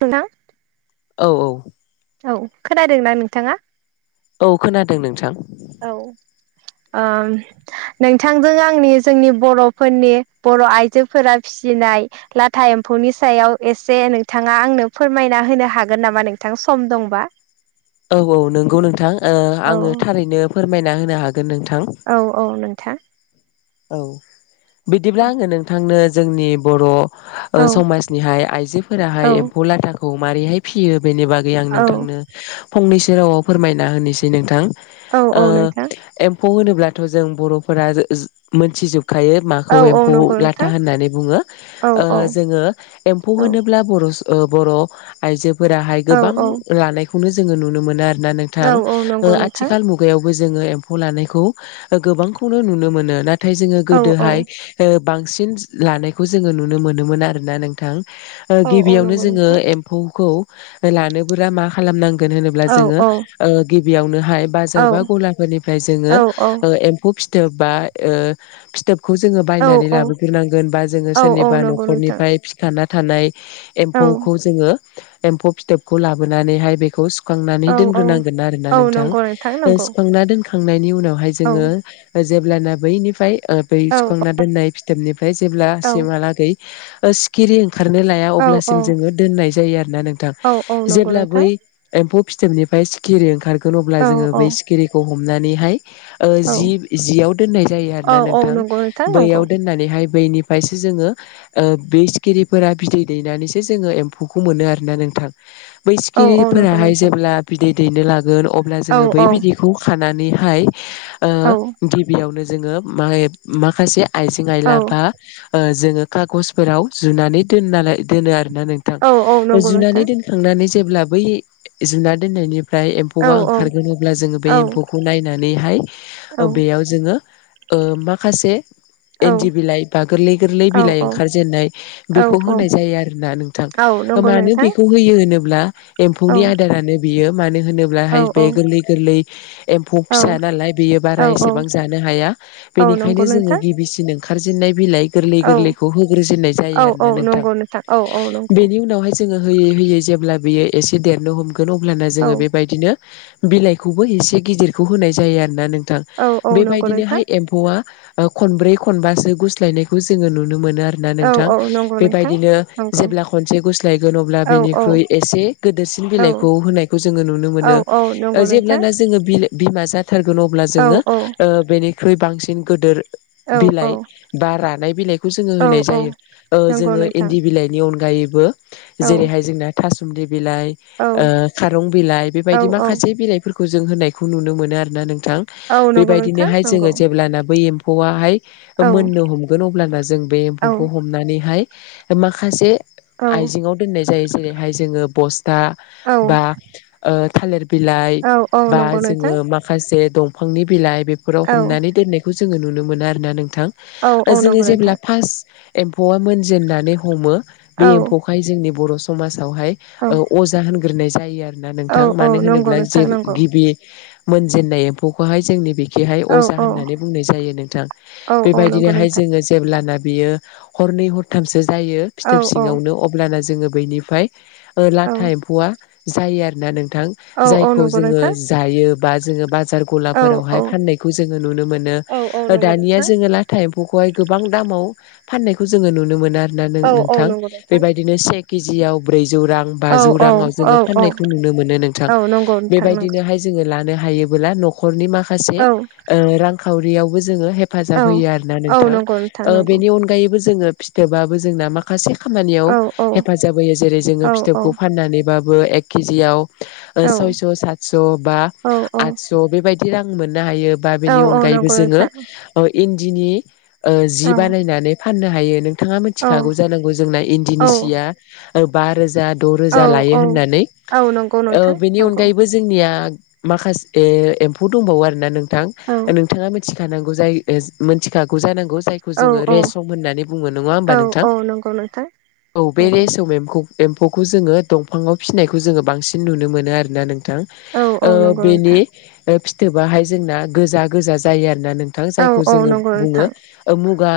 नोंथां औ औ औ खोनादोंना नोंथाङा? औ खोनादों नोंथां औ ओ नोंथांजों आंनि जोंनि बर'फोरनि बर' आइजोफोरा फिस नाय लाथा एम्फौनि सायाव एसे नोंथाङा आंनो फोरमायना होनो हागोन नामा नोंथां? सम दंबा औ औ नोंगौ नोंथां ओ औ आङो थारैनो फोरमायना होनो हाग औ औ नोंथां औ बिदिब्ला आङो नोंथांनो जोंनि बर' ओ औ समाजनिहाय औ आइजोफोराहाय एम्फौ लाथाखौ मारैाय फियो बेनि बागै आं औ नोंथांनो फंनैसो रावाव फोरमायना होनोसै नोंथां औ ओ औ नोंथां एम्फौ होनोब्लाथ' जों बर'फोरा जो-ज-मोनथिजोब खायो माखौ औ औ एम्फौ नंगौ लाथा नोंथां होननानै बुङो औ औ जोङो एम्फौ औ होनोब्ला बर' सु ओ बर' आइजोफोराहाय औ गोबां लानायखौनो जोङो नुनो मोनो आरो ना नोंथां औ औ ओ नंगौ नोंथां आथिाल मुगायाव जोङो एमफौ लखौ गोबांखौनो नुनो मोनो नाथाय जोङो औ औ गोदोहाय ओ बांसिन लानायखौ जोङो नुनो मोनोमोन आरोना नोंथां ओ औ औ गिबियावनो नंगौ जोङो नोंथां एम्फौखौ लानोबोला मा खालामनांग गोन होनोब्ला औ जोङो औ ओ गिबियावनो हाय औ बार बा गलाफोरनिफ्राय जोङो औ एम्फौ फिथोब बा ओ फथोब खौ जोङो औ बायनानै लाबोग्रोनांगोन बा जोङो औ औ सोरनिबा नंगौ नोंथां न'खरनिफ्राय फिखाना थानाय औ एमफौखौ जोङो एमफौ फिथोबखौ लाबोनानैहाय बेखौ स औ सुखांनानै औ दोन्रोनांगोन आरो ना औ नोंथां नंगौ नंगौ सुखांना दोनखांनायनि उनाव बेाय औ जो जेब्लाना बैनिफोर ओ बै औ सुखांना दोननाय फिथोबनिफ्राय जेब्ला औ सिमहालागै सिखिरि खारनो लाया औ औ अब्लासिम जोङो दोननाय जायो आरो ना नोंथां औ औ नंगौ जेब्ला नोंथां बै एम्फौ फिथोबनिफ्राय सिखिरि ओंखारगोन अब्ला औ जोङो औ बै सिखिरिखौ हमनानैहाय ओ औ जि जियाव दोननाय जायो औ आरोना औ नोंथां नंगौ नोंथां नंगौ बैयाव दोननानैहाय बेनिफ्रायसो जोङो ओ बे सिखिरिफोरा बिदै दैनानैसो जोङो एम्फौखौ मोनो आरोना नों नोंथां बै औ औ नंगौ सिखिरिफोराहाय नोंथां जेब्ला बिदै दैनो लागोन अब्ला औ जोङो बै औ बिदैखौ खानानैहाय ओ औ गिबियावनो जोङो म माखासे आइजें औ आइला बा ओ जोङो खागजफोराव जुनानै दोननााय दोनो आरोना नोंथां औ औ नंगौ जुनानै नोंथां दोनखांनानै जेब्ला बै जुना दोननायनि ओमफ्राय औ एम्फौआ ओंखारगोनोबब्ला जोङो बे औ एम्फौखौ नायनानैहाय औ बेयाव जोङो ओ माखासे औ इन्दि बिलाइ बा गोरलै गोरलै बिलाइ ओंखारजेनन्नाय औ बेखौ होनाय जायो आरोना नोंथां औ नंगौ मानो नोंथां बेखौ होयो होनोब्ला औ एम्फौनि आदारानो बियो मानो होनोब्लाहाय बे गोरलै गोरलै एम्फौ औ फिसा नालाय बेयो बारा एसेबां औ जानो हाया औ नंगौ बेनिखायनो जोङो नोंथां गिबिसिन ओंखारजेननाय बिलाइ गोरलै औ गोरलैखौ होग्रोजेननाय औ जायो आरोना औ नोंथां नंगौ औ नंगौ बेनि उनावहाय जोङो होयै होयै जेब्ला बियो एसे देरनो हमगोन अब्लाना जोङो बेबायदिनो बिलाइखौबो एसे गिदिरखौ होनाय जायो आरोना नों थां औ औ नंगौ नोंथां बेबायदिनोहाय एम्फौआ खनब्रै खनबासो गुस्लायनायखौ जोङो नुनो मोनो मोन आरोना औ नोंथां औ नंगौ नोंथां बेबायदिनो नंगौ जेब्ला खनसे गुस्लायगोन अब्ला औ औ बेनिख्रुइ एसे देरसिन औ बिलाइखौ होनाय जों नुनो औ मोनो औ नंगौ जेब्ला नोंथां जों बिमा जागोन बुथारगोन अब्ला औ जोङो औ ओ बेनिख्रुइ बांसिन गोदोर औ बिलाइ बा रानाय बिलाइखौ जोङो औ होनाय औ जायो नंगौ जोङो नोंथां इन्दि बिलाइनि अनग अनगायैबो औ जेरैहाय जोंना थासुंलि बिलाइा औ ओ खासं बिलाइ औ बेबायदि माखासे बिलाइफोरखौ जों होनायखौ नुनो मोनो आरोना नों थां औ नंगौ नोंथां बेबायदिनोहाय नंगौ जोङो जेब्लाना बै एम्फौआहाय औ मोननो हमगोन अब्लाना जों बे औ एम्फौखौ हमनानैहाय माखासे औ आइजेंङआव दोननाय जायो जेरैहाय जोङो बस्था बा ओ थालिर बिलाइ औ औ बा नंगौ नोंथां जों माखसे दांनि बिलाइ बेफीरा औ हनानैननाय जोङो नुनो मोनो आरोना नोंथां। औ नंगौ जोङो नोंथां औ जेब्ला फार्स्ट एम्फौआ मोनजेेननानै हमो बे औ एम्फौखाय जोंनि बर' समाजावहाय अजा होनग्रोनाय जायो आरो ना औ नोंथां। औ मानो नंगौ होनोब्ला जे नोंथां नंगौ गिबि मोनजेननाय एम्फौखौहाय जोंनि बे खिहाय औ अजा औ होननानै बुंनाय जायो नोंथां। औ औ नंगौ बेबायदिनोहाय नोंथां जोङो जेब्लाना बियो हरनै हरथामसो जायो औ फिथोब सिङावनो अब्लाना जोङो बैनिफाय बो औ लाथा एम्फौआ जायो आरोना नोंथां। औ औ जायखौ नंगौ जोङो नोंथां जायो बा जोङो बाज जार औ गलाफोरावहाय औ फाननायखौ जोङो नुनो मोनो। औ औ ओ दानिया नंगौ जोङो लाथा एम म्फौखौहाय गोबां दामाव फाननायखौ जोङो नुनो मोनो आरोना नोंथां औ नो-नोंथां नंगौ नोंथां बेबायदिनो सेक केजिआव ब्रैजौ रां औ बा औ जौ रां जोङो फाननायखौ औ नुनो मोनो नोंथां। औ नंगौ नोंथां नंगौ बेबायदिनोहाय जोङो लानो हायोबोला न'खरनि माखासे औ ओ रांखावरियावबो जोङो औ हेफाजाब होयो आरोना औ नोंथां। नंगौ नोंथां ओ नंगौ बेनि अनगायैबो जोङो फिथोबाबो जोंना माखासे औ खामानियाव औ हेफाजाब होयो जेरै औ जोङो फिथोबखौ फाननानैबाबो एक केजियाव औ सयस' सातस' बा औ औ आतस' बेबायदि रां मोन नो हायो बा औ बेनि औ अनायैबो नंगौ जोङो नोंथां ओ इन्दिनि ओ जि औ बानायनानै फाननो ह हायो नोंथां औ मोथिखागौ जानांगौ जों इन्दिनि औ जिया ओ बा रोजा द' औ रोजा लायो औ होननानै। औ नंगौ ओ नोंथां बेनि नंगौ अनगायैबो जोंनिया माखासे एम्फौ दंबावो आरो ना नोंथां। औ नोंथाङा मिथि थानांगौ गौ जायो मिथिखागौ जानांगौ जायखौ औ जोङो रेसम औ होननानै बुङो नङा होमबा औ नोंथां औ नंगौ नोंथां औ बे नंगौ रेसम एमखौ एम्फौखौ जोङो दंफाङाव फिसिनायखौ जोङो बांसिन नुनो मोनो आरोना नों औ औ ओ नंगौ बेनि नोंथां फिथोबाहाय जोंना गोजा गोजा जायो आरो दा नोंथां औ जायखौ औ जोङो नंगौ बुङो नोंथां ओ मुगा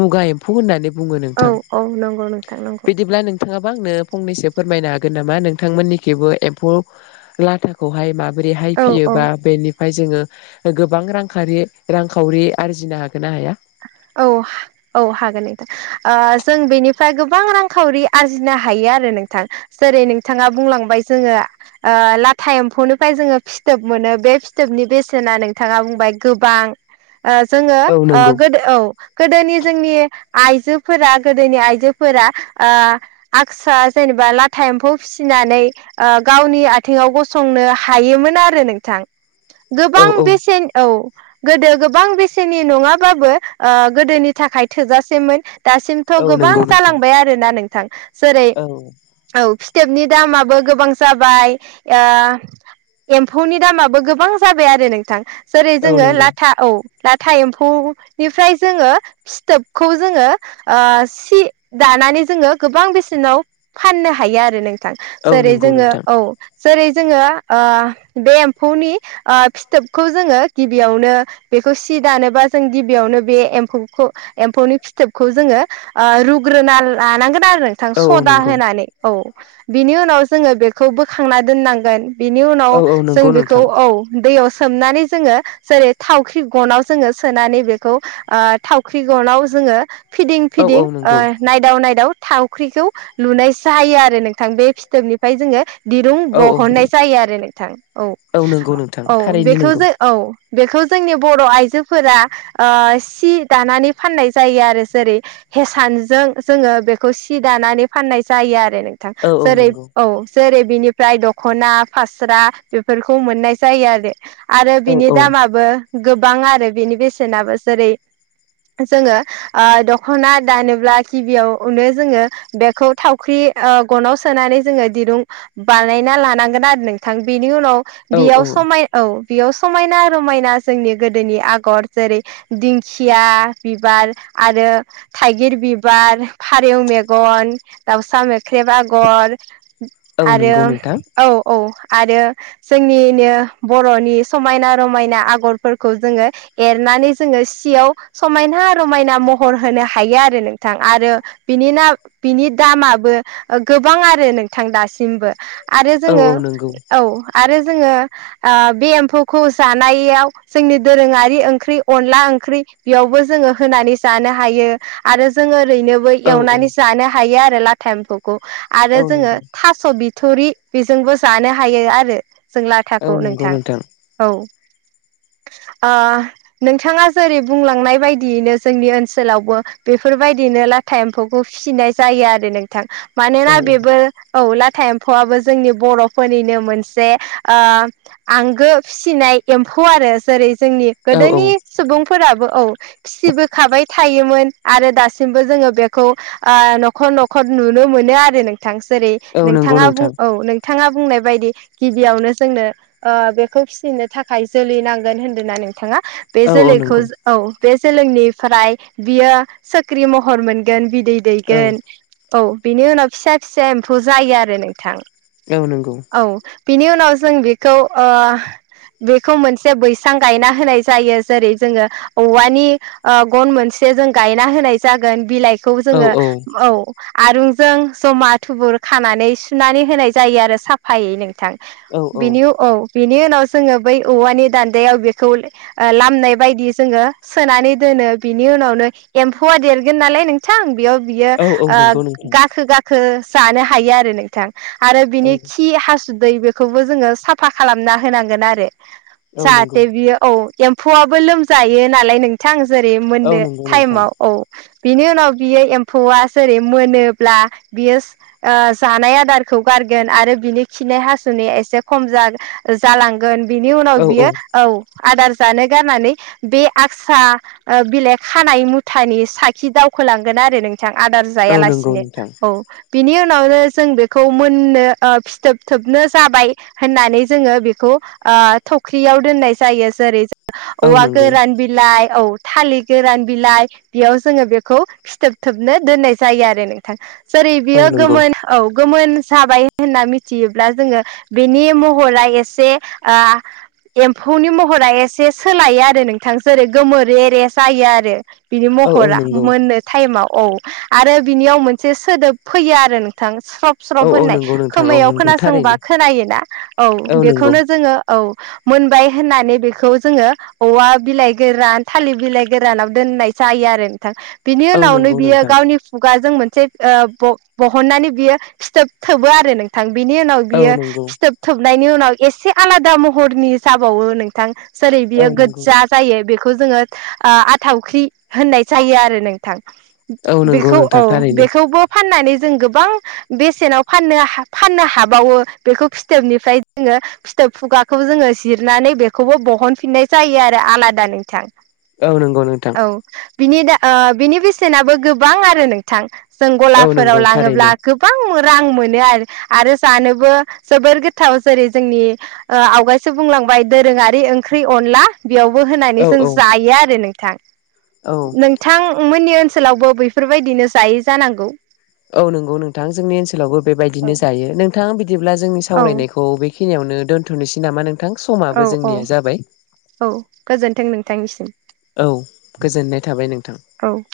मुगा एम्फौ होननानै बुङो औ नोंथां औ नंगौ नोंथां नंगौ बिदिब्ला नों नोंथांङाबो आंनो फंनैसो फोरमायनो हागोन नामा नोंथांमोननिखैबो एम्फौ लाथाखौहाय मा मा बोरैहाय औ औ फियोबा बेनि जोङो गोबां रां रांखावरि आरजिनो हागोन ना हाया। [inaudible] औ औ हागोन नोंथां ओ जों बेनिफ्राय गोबां रांखावरि आरजिनो हायो आरो‌ नोंथां जेरै नोंथाङा बुंलांबाय जोङो लाथा ओ एम्फौनिफ्राय जोङो फिथोब मोनो। बे फिथोबनि बेसेना नोंथाङा बुंबाय गोबां‌ ओ जोङो औ ओ नंगौ गोदो औ गोदोनि जोंनि आइ आइजोफोरा गोदोनि आइजोफोरा ओ आकसा जेनेबा लाथा एम्फौ फिसिनानै ओ गावनि आथिंआव गसंनो हायोमोन आरो नोंथां। औ गोबां औ बेसेन औ गोदो गोबां बेसेननि नङाबो होमबाबो ओ गोदोनि थाखाय थोजासेमोन दासिमथ' औ गोबां नंगौ नोंथां जालांबाय आरोना नों थां जेरै औ। फिथोबनि दामाबो गोबां जाबाय ओ एम्फौनि दामाबो गोबां जाबाय आरो नोंथां। जेरै औ जोङो नंगौ लाथा औ लाथा एम्फौ फ्राय जोङो फिथोबखौ जोङो ओ सि दानानै जोङो गोबां बेसेनाव फाननो हायो आरो नोंथां औ जेरै नंगौ जोङो नोंथां औ। जेरै जोङो ओ बे एम्फौनि ओ फिथोबखौ जोङो गिबियावनो बेखौ सि दानोबा जों गिबियावनो बे एम्फौ एम्फौनि फिथोबखौ जोङो रुग्रोना लानांगोन आरो नोंथां औ औ सदा नंगौ होनानै औ बिनि उनाव जोङो बेखौ बोखांना दोननांगोन बिनि उनाव औ औ जों नंगौ बेखौ नोंथां औ दैयाव सोमनानै जोङो जेरै थावख्रि गनाव जोङो सोनानै बेखौ ओ थावख्रि गनाव जोङो। फिदिं औ औ फिदिं ओ नंगौ नाइदाव नायदाव थावख्रिखौ लुनाय जायो आरो नोंथां बे फिथोबनिफ्राय जोङो। दिरुं औ औ बहननाय जायो आरो नोंथां औ नंगौ नोंथां औ थारैनो बेखौ नंगौ जों औ बेखौ जोंनि बर' आइजो फोरा सि दानानै फाननाय जायो आरो जेरै हेसानजों जोङो बेखौ सि दानानै फनाय जायो आरो नोंथां औ औ जेरै नंगौ औ जैरै बिनिफ्राय दख'ना फास्रा बेफोरखौ मोननाय जायो आरो आरो औ बिनि औ दामाबो गोबां आरो बिनि बेसेनाबो जेरै जोङो ओ दख'ना दानोब्ला गिबियावनो जोङो बेखौ थावख्रि ओ गनाव सोनानै जोङो दिरुं बानायना लानांगोन आरो नोंथां बेनि उनाव औ औ बेयाव समाय औ बेयाव समायना रमायना जोंनि गोदोनि आग आगर जेरै दिंखिया बिबार आरो थाइगिर बिबार सेव मेगन दावहा म खाख्रेब आगर औ आरो नंगौ नोंथां औ औ आरो जोंनिनो बर'नि समायना रमायना आगरफोरखौ जोङो एरनानै जोङो सियाव समायना रमायना महर होनो हायो आरो नोंथां आरो बिनि न बिनि दामाबो ओ गोबां आरो नोंथां दासिमबो आरो औ जोङो औ नंगौ औ आरो जोङो ओ बे एम्फौखौ जानायाव जोंनि दोरोङारि बे ओंख्रि अनला ओंख्रि बेयावबो जोङो होनानै जानो हायो आरो जोङो ओरैनोबो औ औ एवनानै जानो हायो आरो लाथा एम्फौखौ आरो औ जोङो नंगौ थास' बि थुरि बेजोंबो जानो हायो आरो जों औ लाथाखौ नंगौ नोंथां। औ। ओ नोंथांङा जेरै बुंलांनाय बायदियैनो जोंनि ओनसोलावबो बेफोरबायदिनो लाथा एम्फौ खौ फिसिनाय जायो आरो नोंथां। औ मानोना बेबोर औ लाथा एम्फौआबो जोंनि बर'फोरनिनो मोनसे ओ आंगो फिसिनाय ए-एम्फौ आरो जेरै जोंनि औ गोदोनि औ सुबुंफोराबो औ फिसिबोखाबाय थायोमोन आरो दासिमबो जोंङो बेखौ ओ न'खर न'खर नुनो मोनो आरो नों थां जेरै औ नंगौ नोंथाङा बुं नोंथां औ नों थाङा बुंनाय बायदि गिबियावनो जोंनो ओ बेखौ फिनो थाखाय जोलै नांगोन होन्दों ना नोंथाङा? बे औ औ जोलैखौ नंगौ औ। बे जोलैनिफ्राय बियो सोख्रि महर मोनगोन बिदै औ दैगोन औ बिनि उनाव फिसा फिसा एम्फौ जायो आरो नोंथां। औ नंगौ। औ बिनि उनाव जों बेखौ ओ बेखौ मोनसे बैसां गायना होनाय जायो जेरै जोंङो औवानि ओ गन मोनसे जों गायना होनाय जागोन बिलाइ खौ जोङो औ। आरुंजों जमा थुबुर खानानै सुनानै होनाय जायो आरो साफायै नोंथां। बिनि औ बिनि उनाव जोङो बै औवानि दान्दायाव बेखौ ओ लामनाय बायदि जोङो सोनानै दोनो बिनि उनावनो एम्फौआ देरगोन नालाय नोंथां बेयाव बियो औ औ ओ नंगौ नोंथां गाखो गाखो जानो हायो आरो नोंथां। आरो औ बिनि खि हासुदै बेखौबो जोंङो साफा खालामना होनांगोन आरो। औ नंगौ जाहाथे बियो औ एम्फौआबो लोमजायो नालाय नोंथां जेरै औ मोननो नंगौ नोंथां टाइमाव औ। बिनि उनाव बियो एम्फौआ जेरै मोनोब्ला बियो ओ जानाय आदारखौ गार गोन आरो बिनि खिनाय हासुनाया एसे खम जा-जालां गोन बिनि उनाव बियो औ आदार जानो गारनानै बे आक्सा ओ बिलाइ खानाय मुथानि साखि दावखोलांगोन आरो नों थां आदार औ नंगौ जायालासिनो नोंथां औ। बिनि उनावनो जों बेखौ मोननो ओ फिथोब थोबनो जाबाय होननानै जोङो बेखौ ओ थख्रियाव दोननाय जायो जेरै औ औवा नंगौ गोरान बिलाइ औ थालिर गोरान बिलाइ बेयाव जोंङो बेखौ फिथोब थोबनो दोननाय जायो आरो नोंथां। जेरै औ बियो नंगौ गोमोन औ गोमोन जाबाय होनना मिथियोब्ला जोङो बेनि महरा एसे ओ एम्फौनि महरा एसे सोलायो आरो नोंथां जेरै गोमोरे रे जायो आरो। बिनि औ औ महरा नंगौ मोननो टाइमाव औ आरो बिनियाव मोनसे सोदोब फैयो आरो नोंथां स्रब औ स्रब औ होननाय नंगौ नोंथां औ खोमायाव नंगौ खोनासंबा थारैनो खोनायोना औ बेखौनो जोङो औ मोनबाय होननानै बेखौ जोंङो औवा बिलाइ गोरान थालिर बिलाइ गोरानाव दोननाय जायो आरो नोंथां बिनि औ उनावनो नंगौ बियो नोंथां गावनि खुगा जों मोन से ओ ब-बहननानै बियो फिथोब थोबो आरो नोंथां बिनि उनाव औ बियो नंगौ फिथोब थोबनायनि उनाव एसे आलादा महरनि जाबावो नोंथां जेरै औ बियो नंगौ गोज्जा जायो बेखौ जोंङो ओ आथावख्रि होननाय जायो आरो नोंथां। औ नंगौ बेखौ औ नोंथां थारैनो बेखौबो फाननानै जों गोबां बेसेनाव फाननो हा फाननो हाबावो बेखौ फिथोबनिफ्राय जोङो फिथो खुगाखौ जोंङो जिरनानै बेखौबो बहनफिननाय जायो आरो आलादा नोंथां। औ नंगौ नोंथां औ बिनि दा ओ बिनि बेसेनाबो गोबां आरो नोंथां। जों औ गलाफोराव नंगौ लाङोब्ला थारैनो गोबां मो रां मोनो आरो आरो जानोबो जोबोर गोथाव जेरै जोंनि ओ आवगायसो बुंलां बाय दोरोङारि ओंख्रि अनला बेयावबो होनानै औ जों औ जायो आरो नोंथां औ नोंथां ओं मोननि ओन सोलावबो बैफोरबायदिनो जायो जानांगौ औ नंगौ नोंथां जोंनि ओनसोलावबो औ बेबायदिनो जायो नोंथां बिद बिदिब्ला जोंनि औ सावरायनायखौ बेखिनियावनो दोन्थ'नोसै नामा नोंथां औ समाबो औ जोंनिया जाबाय औ गोजोन्थों नोंथांनिसिम औ गोजोननाय थाबाय नोंथां औ [inaudible]